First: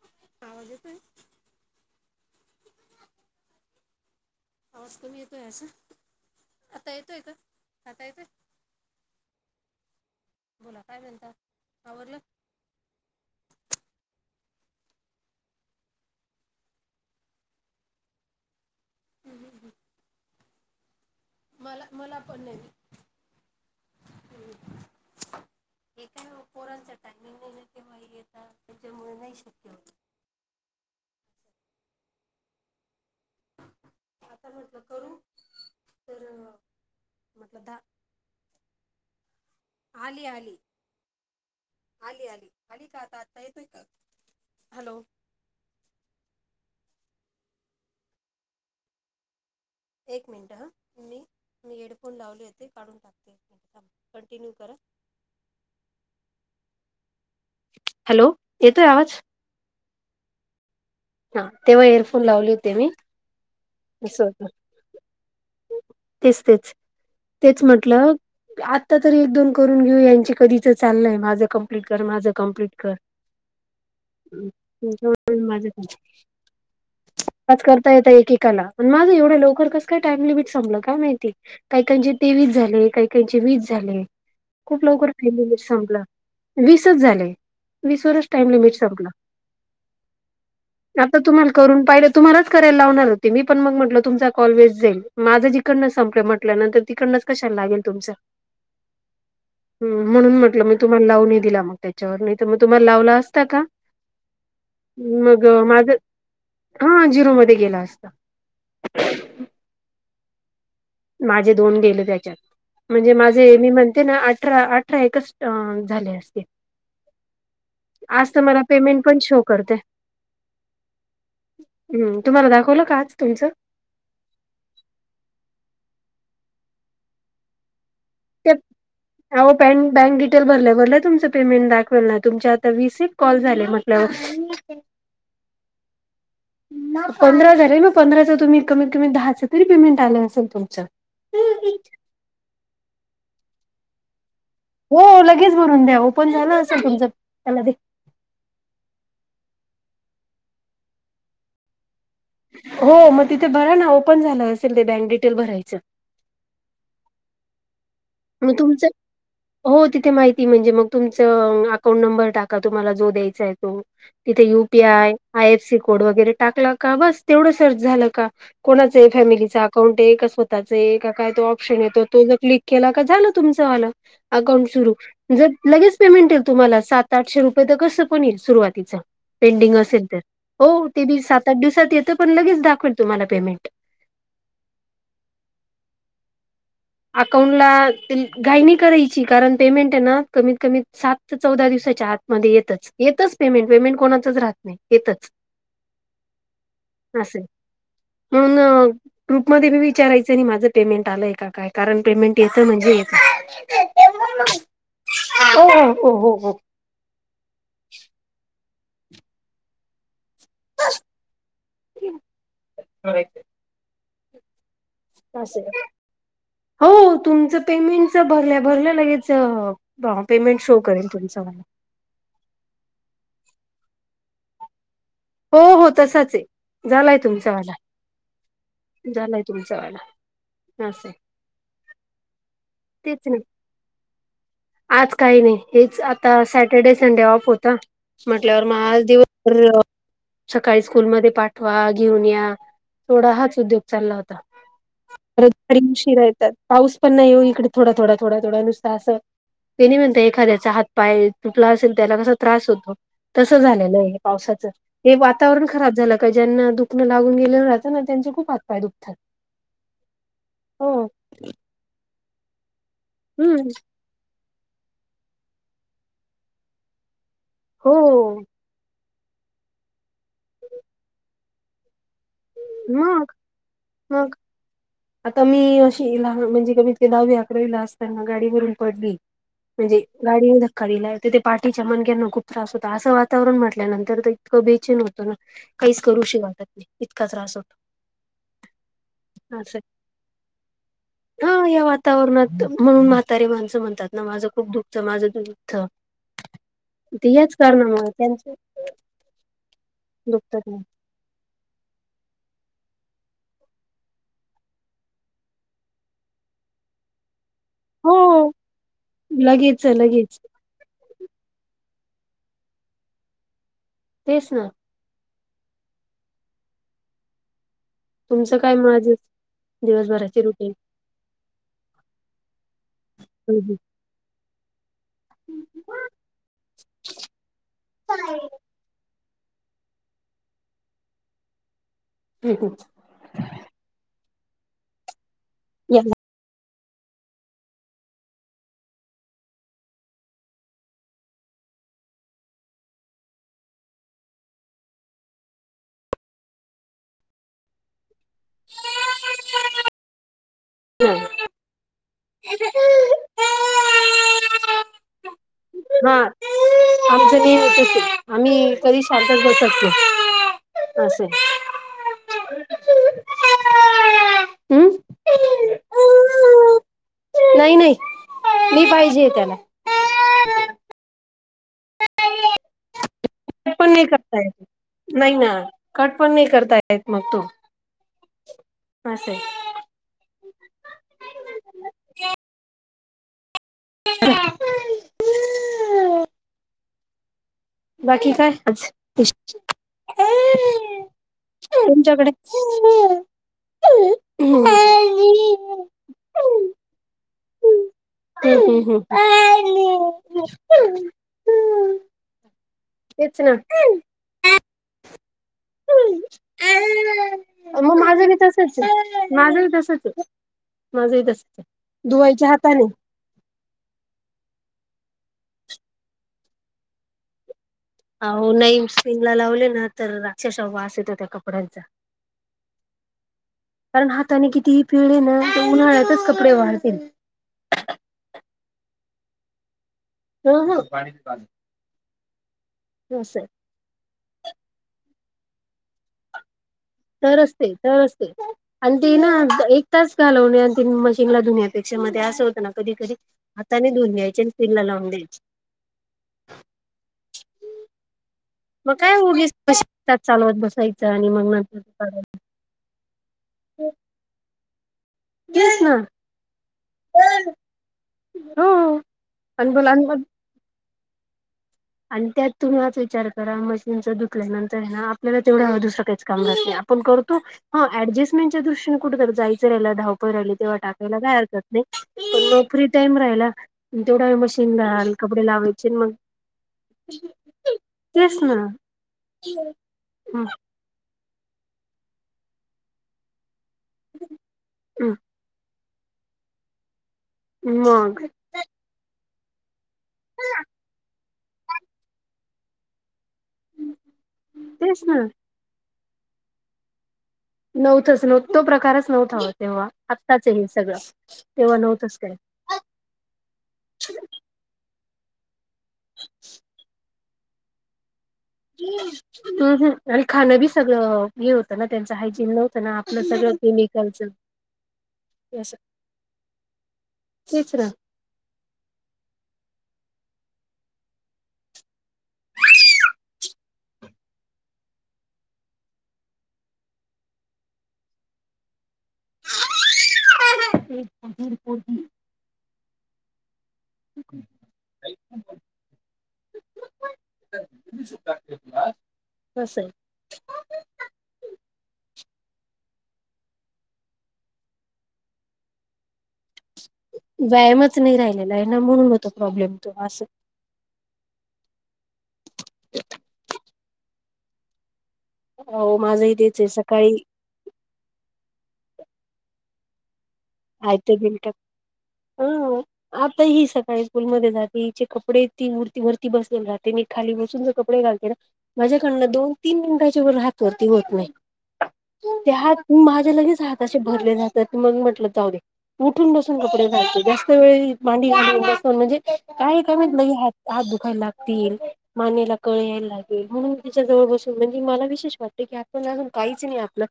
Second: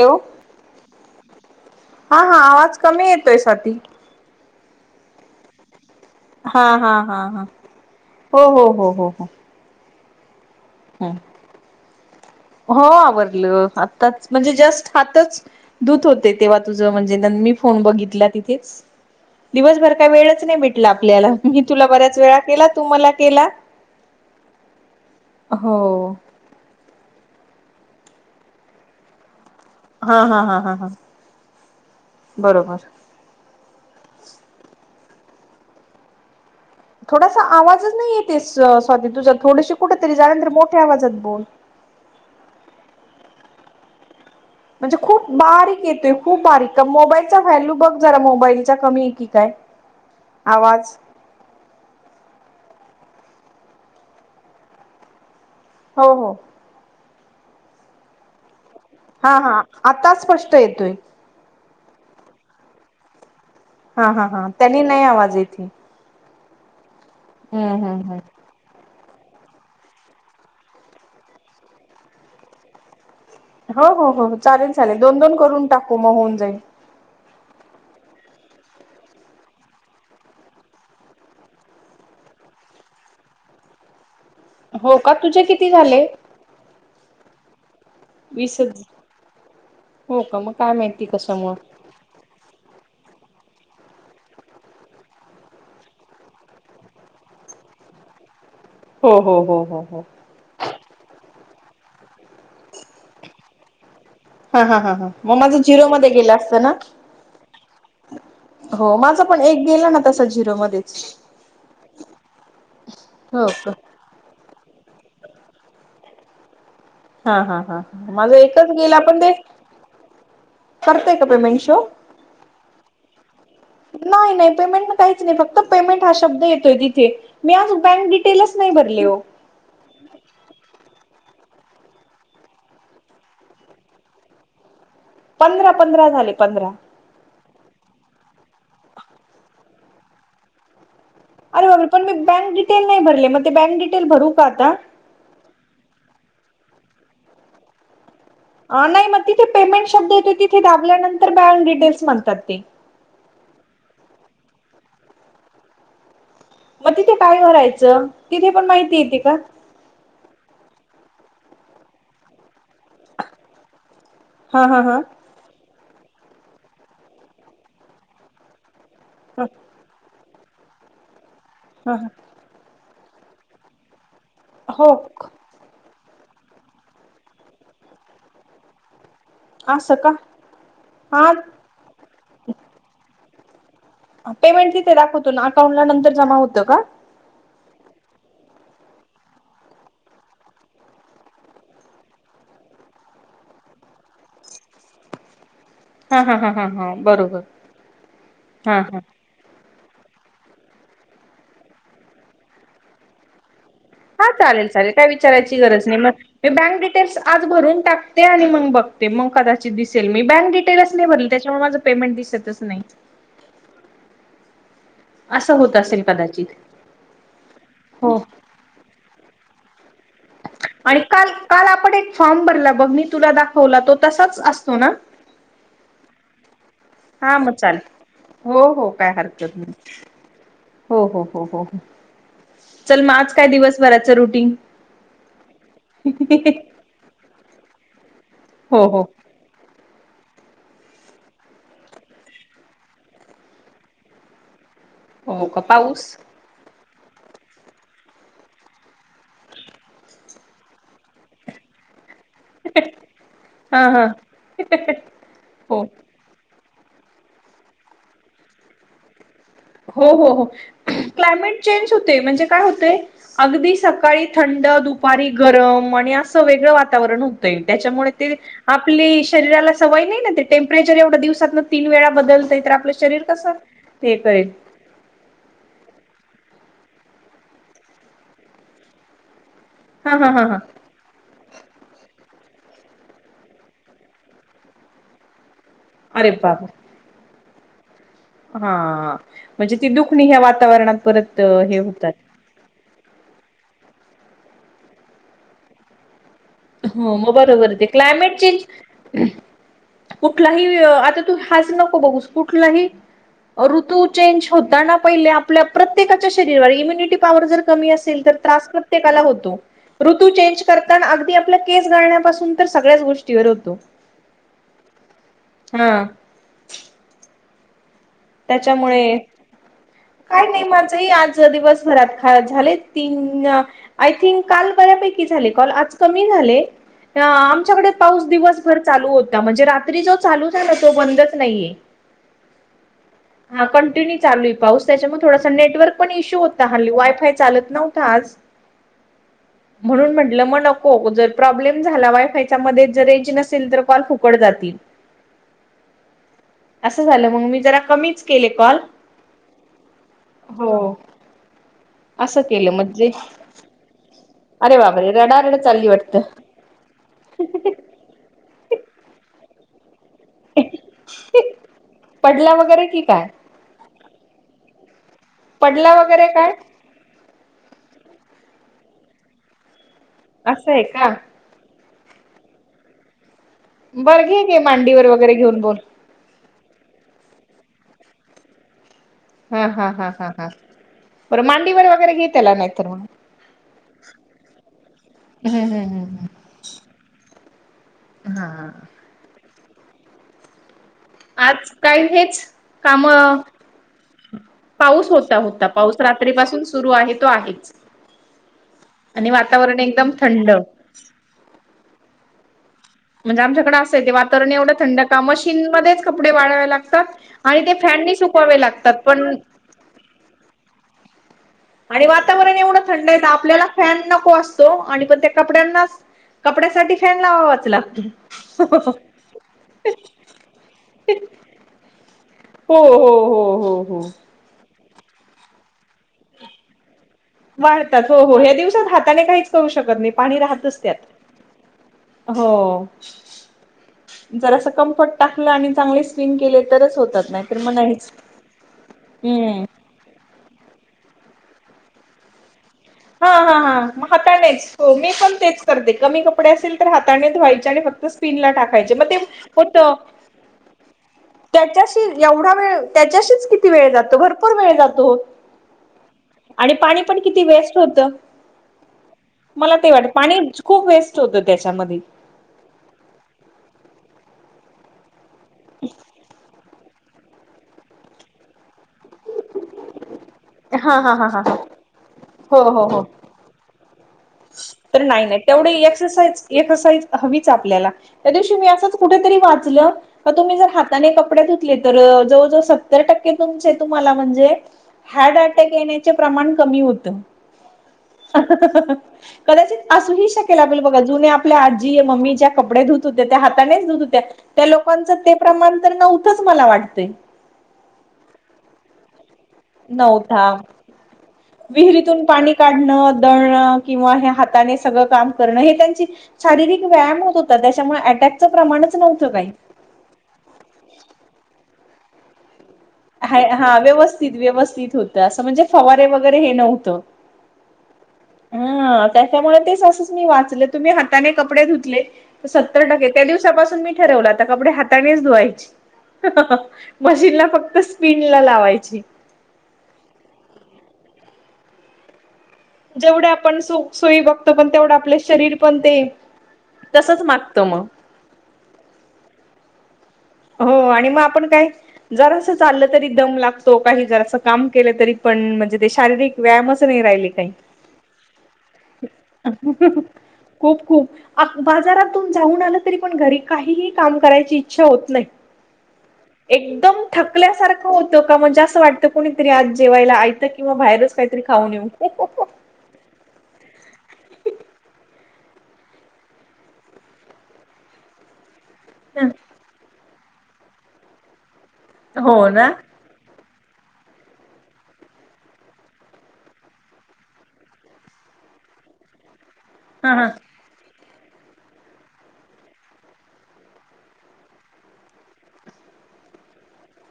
Hello आवाज येतोय हा हा आवाज कमी येतोय स्वाती आवाज कमी येतो आसा हा हा हा हा येतोय हो हो हो हो हो. बोला काय हम्म. म्हणता आवरलं हो आवरलं आताच म्हणजे जस्ट हातच धुत होते तेव्हा तुझं म्हणजे नं मी फोन बघितला तिथेच हम्म, हम्म. दिवसभर काय वेळच नाही भेटला आपल्याला मी मला तुला बऱ्याच मला वेळा पण नाही केला तू मला केला. हम्म. हो. पोरांचा टायमिंग नाय माहित केव्हा येता त्याच्यामुळे नाही शक्य होत. हा हा हा हा हा बरोबर आता म्हटलं करू तर अं, थोडासा म्हटलं दा आवाजच नाही येते स स्वाती तुझं थोडशी कुठेतरी आली जा नायतर आली मोठ्या आवाजात बोल आली आली आली का आता आता येतोय का? म्हणजे हॅलो खूप बारीक येतोय खूप बारीक का मोबाईलचा व्हॅल्यू बघ जरा मोबाईलचा कमी ये की काय? एक मिनिट ह आवाज मी मी हेडफोन लावले होते काढून टाकते थांब एक मिनट कंटिन्यू कर हं हो हो. हॅलो येतोय आवाज हा हा आता स्पष्ट येतोय. हा तेव्हा एयरफोन लावले होते मी. हा असं हा होतं. हा त्यांनी नाय आवाज येत हे तेच तेच तेच हम्म म्हटलं हम् आत्ता तरी एक दोन करून घेऊ यांचे कधीच चाललंय माझं कंप्लिट कर माझं कंप्लीट कर हो हो हो चालेल चालेल दोन दोन करून टाकू म होऊन जाईल. आज करता येत एकेकाला पण माझं एवढं लवकर कस काय टाइम लिमिट संपलं काय माहिती. कायकांचे तेवीस झाले कायकांचे वीस झाले खूप हो लवकर का टाइम तुझे लिमिट किती संपला. झाले वीसच झाले. वीस वरचं टाइम लिमिट वीसच सपला हो का मग काय माहिती आता तुम्हाला कशामुळे करून पाहिल तुम्हालाच करायला लावणार होत ते मी पण मंग म्हटलं तुमचा कॉल वेस्ट जाईल माझंचं इकडनच संपलं म्हटल्यानंतर तिकडनंच कशाला लागेल तुमचां हो हो हो हो हो हम् म्हणून म्हंटलं मी तुम्हाला लावू ना दिला मग त्याच्यावर नायतर मग तुम्हाला लावला असता का हा हा हा हा म मग माझं अ, झिरो मध्ये गेलं असत ना हा झिरो मध्ये गेला असता हो माझं पण एक गेलं ना तस झिरोमध्ये माझे दोन गेले त्याच्यात म्हणजे हो माझे मी का म्हण ते ना अठरा अठरा एकच अ झाले असते. हा हा हा हा आज माझं तर मला एकच गेला पेमेंट पण ते शो करते करतय का पेमेंट शो तुम्हाला दाखवलं का आज तुमचं नाय नाय पेमेंट काहीच नाही फक्त पेमेंट हा शब्द येतोय तिथे मी आजुन बँक डी ते टेलचं नाही भरले ओ अहो ताई मं बँक बँक डिटेल भरल्या भरल्या तुमचं पेमेंट दाखवेल ना तुमचे आता वीस एक कॉल झाले म्हटल्यावर पंधरा पंधरा झाले पंधरा पंधरा हजार आहे ना पंधराचं तुम्ही कमीत कमी दहाच तरी पेमेंट आलं असेल तुमच अर बर पण मी बँक डिटेल नाही भरले मग ते बँक डिटेल भरू का आता हो लगेच भरून द्या ओपन झालं असेल तुमचं त्याला नाही मग तिथे पेमेंट शब्द येत तिथे दाबल्यानंतर बँक डिटेल्स म्हणतात ते हो मग तिथे बरा ना ओपन झालं असेल ते बँक डिटेल भरायचं मग तिथे काय भरायचं तिथे मग पण तुमचं माहिती येते का हो तिथे माहिती म्हणजे मग तुमचं अकाउंट नंबर टाक का तुम्हाला जो द्यायचा आहे तो तिथे हा हा हा UPI I F C code वगैरे टाकला का बस तेवढं सर्च झालं का कोणाच ह फॅमिलीचा अकाउंट आहे का स्वतःच आहे का काय तो ऑप्शन येतो ह तो जर क्लिक केला का झालं तुमचं आलं अकाउंट हो सुरू जर लगेच पेमेंट येईल तुम्हाला सात आठशे रुपये तर कसं पण येईल सुरुवातीच पेंडिंग असं असेल का तर हो ते बी हा सात आठ दिवसात येतं पण लगेच दाखवेल तुम्हाला पेमेंट पेमेंट तिथे दाखवतो ना अकाउंट ला नंतर जमा होतं का अकाउंटला गायनी करायची कारण पेमेंट आहे ना कमीत कमी सात ते चौदा दिवसाच्या आात मध्ये येतच येतच पेमेंट पेमेंट कोणाच राहत नाही येतच हा हा हा हा हा बरोबर हा हा ग्रुप मध्ये मी विचारायचं नाही माझं पेमेंट आलंय काय कारण पेमेंट याचं म्हणजेच हा चालेल चालेल काय विचारयची गरज नाही हो मग हो मी हो बँक डिटेल्स आज भरून टाकते आणि मग बघते मग कदाचित दिसेल मी बँक ते नसले भरेल त्याच्यामुळे माझं पेमेंट दिसतच नाही असं होत असेल कदाचित हो तुमचं हो पेमेंटच भरल्या भरल्या लगेयचं बा पेमेंट शो आणि करेन काल तुमचं मला काल आपण एक फॉर्म भरला बघ मी तुला दाखवला तो तसाच असतो ना हो हो तसाच आहे झालाय हा तुमचा मग वाला चाले हो हो काय झालाय हरकत नाही तुमचा वाला हो असं हो हो हो हो चल मग तेच आज ना काय दिवसभराचं रुटीन सटरडे संडे ऑफ होता म्हटल्यावर मग हो आज हो दिवसभर सकाळी स्कूलमध्ये पाठवा घेऊन या थोडा हाच उद्योग चालला होता हो का परडी पाऊस शिरा येतात पाऊस पण नाही येऊ इकडे थोडा थोडा थोडा थोडं नुसत असं तेणी म्हणत एखाद्याचा हात पाय तुटला त्याला कसं त होत हा हा झालेलं पावसाच हे वातावरण हो खराब झालं का ज्यांना दुखं लागून गेलेलं राहतं ना त्यांचे खूप हात पाय दुखतात हो हो हो क्लायमेट चेंज होते म्हणजे काय होतय हम्म अगदी सकाळी थंड दुपारी गरम आणि असं वेगळं वातावरण होतंय हो त्याच्यामुळे ते आपली शरीराला सवय नाही ना ते टेम्परेचर एवढं दिवसात तीन वेळा बदलतय तर आपलं शरीर मग कसं ते मग करेल आता मी अशी लहान म्हणजे कमीते दहावी अकरावी ला असताना गाडी भरून पडली म्हणजे हा हा हा गाडी हा कधला ते पाठीच्या मनक्यांना खूप त्रास होता असं वातावरण म्हटल्यानंतर तर इतकं बेचन होतं ना काहीच करू अरे बाप शिकत इतका त्रास होतो हा म्हणजे असं ती दुखणी ह्या वातावरणात परत हा हे या होतात वातावरणात म्हणून म्हातारी माणसं म्हणतात ना माझं खूप दुःखच माझं दुखत हो मग बरोबर ते क्लायमेट त्यांचं चेंज दुखतात कुठलाही ना. आता तू हाच नको बघूस कुठलाही ऋतू चेंज होताना पहिले आपल्या प्रत्येकाच्या शरीरावर इम्युनिटी पॉवर जर कमी हो असेल तर त्रास प्रत्येकाला होतो. लगेच लगेच आपले केस गाळण्यापासून तर सगळ्याच गोष्टीवर होतो. तेच ना हम तुमचं काय मग आज त्याच्यामुळे. दिवसभराची काय नाही रुटीन? मा तरी आज दिवसभरात झा तीन आय थिक काल बऱ्यापै झाले कॉल. आज कमी झाले. अअ आमच्याकडे पाऊस दिवसभर चालू होता म्हणजे रात्री रात्री जो चालू आहे ना तो बंदच नाहीये. हम्हम हा कंटिन्यू चालू आहे पाऊस त्याच्यामुळे थोडासा नेटवर्क पण इशू होत हली वायफाय चालत नव्हत आज. [inaudible] म्हणून म्हटलं मग नको जर प्रॉब्लेम झाला वायफायच्या मध्ये जर रेंज नसेल तर कॉल फुकट जातील. [inaudible] असं झालं मग मी जरा, कमीच केले कॉल. हो असं केलं मग ज. अरे बाब रे रडारड चालली हा वाटतं. आमचंनेहमीच च आम्ही कधी शांतच बसत नाही. असय. पडल्या वगैरे की काय? हम्म पडला वगैरे काय? नाही नाही मी पाहिजे त्याला. असय का. पण नाही बरं करता घे घे येत. मांडीवर वगैरे नाही ना घेऊन बोल कट पण नही करता येत मग तू अस हा हा हा हा हा बर मांडीवर वगैरे घे त्याला नाही तर मग, हम् हम हम हम बाकी काय? हा. आज काही तुमच्याकडे हेच काम. पाऊस होता, होता पाऊस रात्रीपासून सुरू आहे तो आहेच. हम् आणि ह् वातावरण एकदम थंड ह् म्हणजे [inaudible] तेच म्हणजे ना आमच्याकडें असंय ते वातावरण एवढं थंड का मशीनमध्येच कपडे वाळावे लागतात. आणि ते मग फॅननी माझंही सुकवावे तसच लागतात आहे. पण माझंही तसच आहे माझंही तसच आहे. आणि धुवायच्या वातावरण एवढ हाताने थंड आहेेत तर आपल्याला फॅन नको असतो तो आणि पण त्या कपड्यांनाच कपड्यासाठी फॅन लावावाच लागतो. अहो नाही स्पिनला लावले ना तर अक्षरशः वास येतो त्या कपड्यांचा. हो हो हो हो हो. कारण हाताने कितीही पिळले ना ते उन्हाळ्यातच कपडे वाळतील. वाळ ता त हो हो या्या दिवसात हाताने काहीच करू शकत नाही. पाणी राहतच त्यात हो, असं आहे जर असं कम्फर्ट टाकलं आणि चांगले स्पिन केले तरच होते. तर असते तर असते आणि ती ना हम्म एक, च घालवणे आणिी मशीनला धुण्या्यापेक्षामध्ये असं होत ना, कधी कधी हा हा हाताने धुन घ्यायचे च आणि स्पिन ला लावून द्यायचे. सर् ते. कमी कपडे असेल तर हाताने धुवायचे आणि फक्त स्पिन ला टाक यचे. मग ते काय उगीच होत तास चालवत बसायचं आणि मग नंतर त्याच्याशी एवढा वेळ, त्याच्याशीच किती वेळ जातो भरपूर वेळ जातो तेच ना, आणि पाणी पण किती वेस्ट होत. हो आणि मला ते बोला वाटत मग पाणी खूप वेस्ट होत त्याच्यामध्ये. आणि त्यात तुम्ही आच विचार करा मशीनचं धुतल्या नंतर आहे ना आपल्याला तेवढा वेळ दुसरं काहीच [unintelligible] आपण करतो, ह एडजस्टमेंटच्या दृष्टीनने कुठ जायचं राहिल [unintelligible] [unintelligible] राहिली तेव्हा हा हा टाकायला हा काय हा हा हरकत नाही, पण हो तो हो फ्री हो टाईम राहिला तेवढा वेळ मशीन ला कपडे लावायचे मग एक [unintelligible] हवीच आपल्याला त्या तेच ना दिवशी मी असं कुठेतरी वाचलं हं तुम्ही, जर हाताने कपडे धुतले, तर जवळजवळ सत्तर टक्के तुमचे तुम्हाला म्हणजे, हं हार्ट अटॅक येण्याचे प्रमाण कमी होत. मग ह अ अ कदाचित असू हि शकेल, आपल्याला बघा जुने आपल्या आजी मम्मीच्या कपडे धुत होत्या त्या हातानेच धुत होत्या, त्या तेच ना लोकांचं ते प्रमाण तर नव्हतंच मला वाटतंय. नव्हतचं नव्ह तो प्रकारच नव्हता, हवा तेव्हा नव्हता आत्ताचही सगळं तेव्हा नव्हतंच काही. कांडण, दळण किंवा हे हाताने सगळं काम करणं हे त्यांची शारीरिक व्यायाम होत त्याच्यामुळे अटॅकचं प्रमाणच नव्हतं काही. हं हं आणि खाणं बी सगळं हे होतं ना, त्यांच हायजीन नव्हतं ना आपलं ह सगळं हा केमिकलचं व्यवस्थित व्यवस्थित होत, असं म्हणजे फवारे वगैरे हे नव्हतं. तेच ना ह अ त्याच्यामुळे तेच असंच मी वाचले, तुम्ही हाताने कपडे धुतले सत्तर टक्के त्या दिवसापासून मी ठरवल, आता कपडे हातानेच धुवायची. मशीनला फक्त स्पिन ला लावायची. [unintelligible] जेवढे आपण सो सोय बघतो, पण तेवढं आपले शरीर पण ते तसचं मागत म. [unintelligible] बस आहे. हो, आणि मग आपण काय? जरास चाललं तरी दम लागतो, काही जरास काम केलं तरी पण म्हणजे ते शारीरिक व्यायामच नाही राहिली काही. व्यायामचं नाही रा केलेला हाय ना, म्हणून होतो प्रॉब्लेम तो असं. खूप खूप आत बाजारातून जाऊन, आलं तरी पण घरी काहीही काम करायची इच्छा होत नाही. हो, माझही एकदम थकल्या सारखं होतं का, म्हणजे असं वाटतं कोणीतरी आज जेवायला आयत किंवा बाहेरच आयतं काही बिल तरी खाऊन येऊ. [unintelligible] हा आता ही सकाळी स्कूलमध्ये जाते. [unintelligible] कपडे ती वर वरती बसून राहते, मी खाली बसूनचं कपडे घालते ना. माझ्याकडनं दोन तीन मिंटाच्या वर हात वरती होत नाही, हो त्या ना हात माझे लगेच हात असे भरले जातात, मग म्हटलं? जाऊदे उठून बसून कपडे धुवायचे, जास्त वेळ मांडी घालुन बसन म्हणजे काय हा हा. [unintelligible] हात दुखायला लागतील. मानेला कळ यायला लागेल, म्हणून त्याच्या जवळ बसून म्हणजे मला विशेष वाटतं, की आपण अजून काहीच नाही आपलं.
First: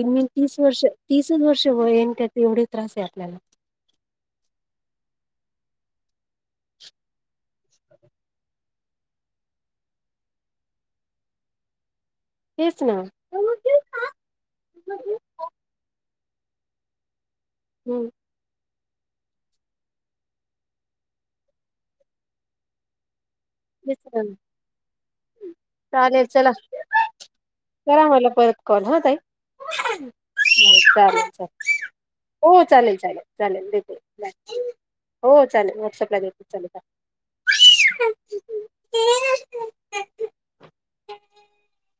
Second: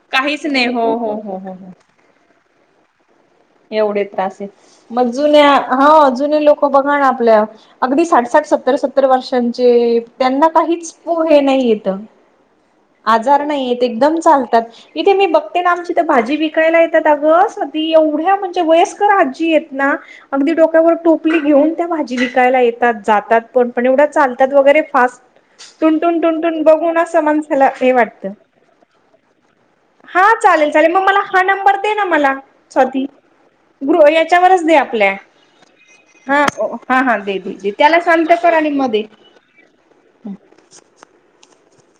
इन मीन काहीच तीस नाही वर्ष हो हो हो तीसचं हो हो. वर्ष वय आणि त्यात एवढे त्रास हाय आपल्याला. एवढे त्रास येत, मग जुन्या हा जुने लोक बघा ना आपल्या अगदी साठ- साठ सत्तर- सत्तर वर्षांचे त्यांना काहीच पो हे नाही येत. तेच ना. आजार नाही हेत एकदम चालतात, इथे हम्म मी बघते ना आमच्या इथे भाजी विकायला येतात, अगं ती एवढ्या म्हणजे, वयस्कर आजी आहेत ना. अगदी डोक्यावर टोपली घेऊन, त्या भाजी विकायला येतात जातात. पण -पण एवढं विसरल चालतात वगैरे, फास्ट चालेल चला टूनटून बघून असं माणसाला हे वाटतं. कर हं ताई? हा, चालेल चालेल मग मला हा नंबर दे ना मला हो चालेल चालेल हो चालेल स्वाती. चालेल चालेल देते ग्रु याच्यावरच दे आपल्या हो चालेल व्हॉट्सअपला हा देते हो हा हा दे दे दे. त्याला शांत कर, आणि मग दे. चालेल [inaudible]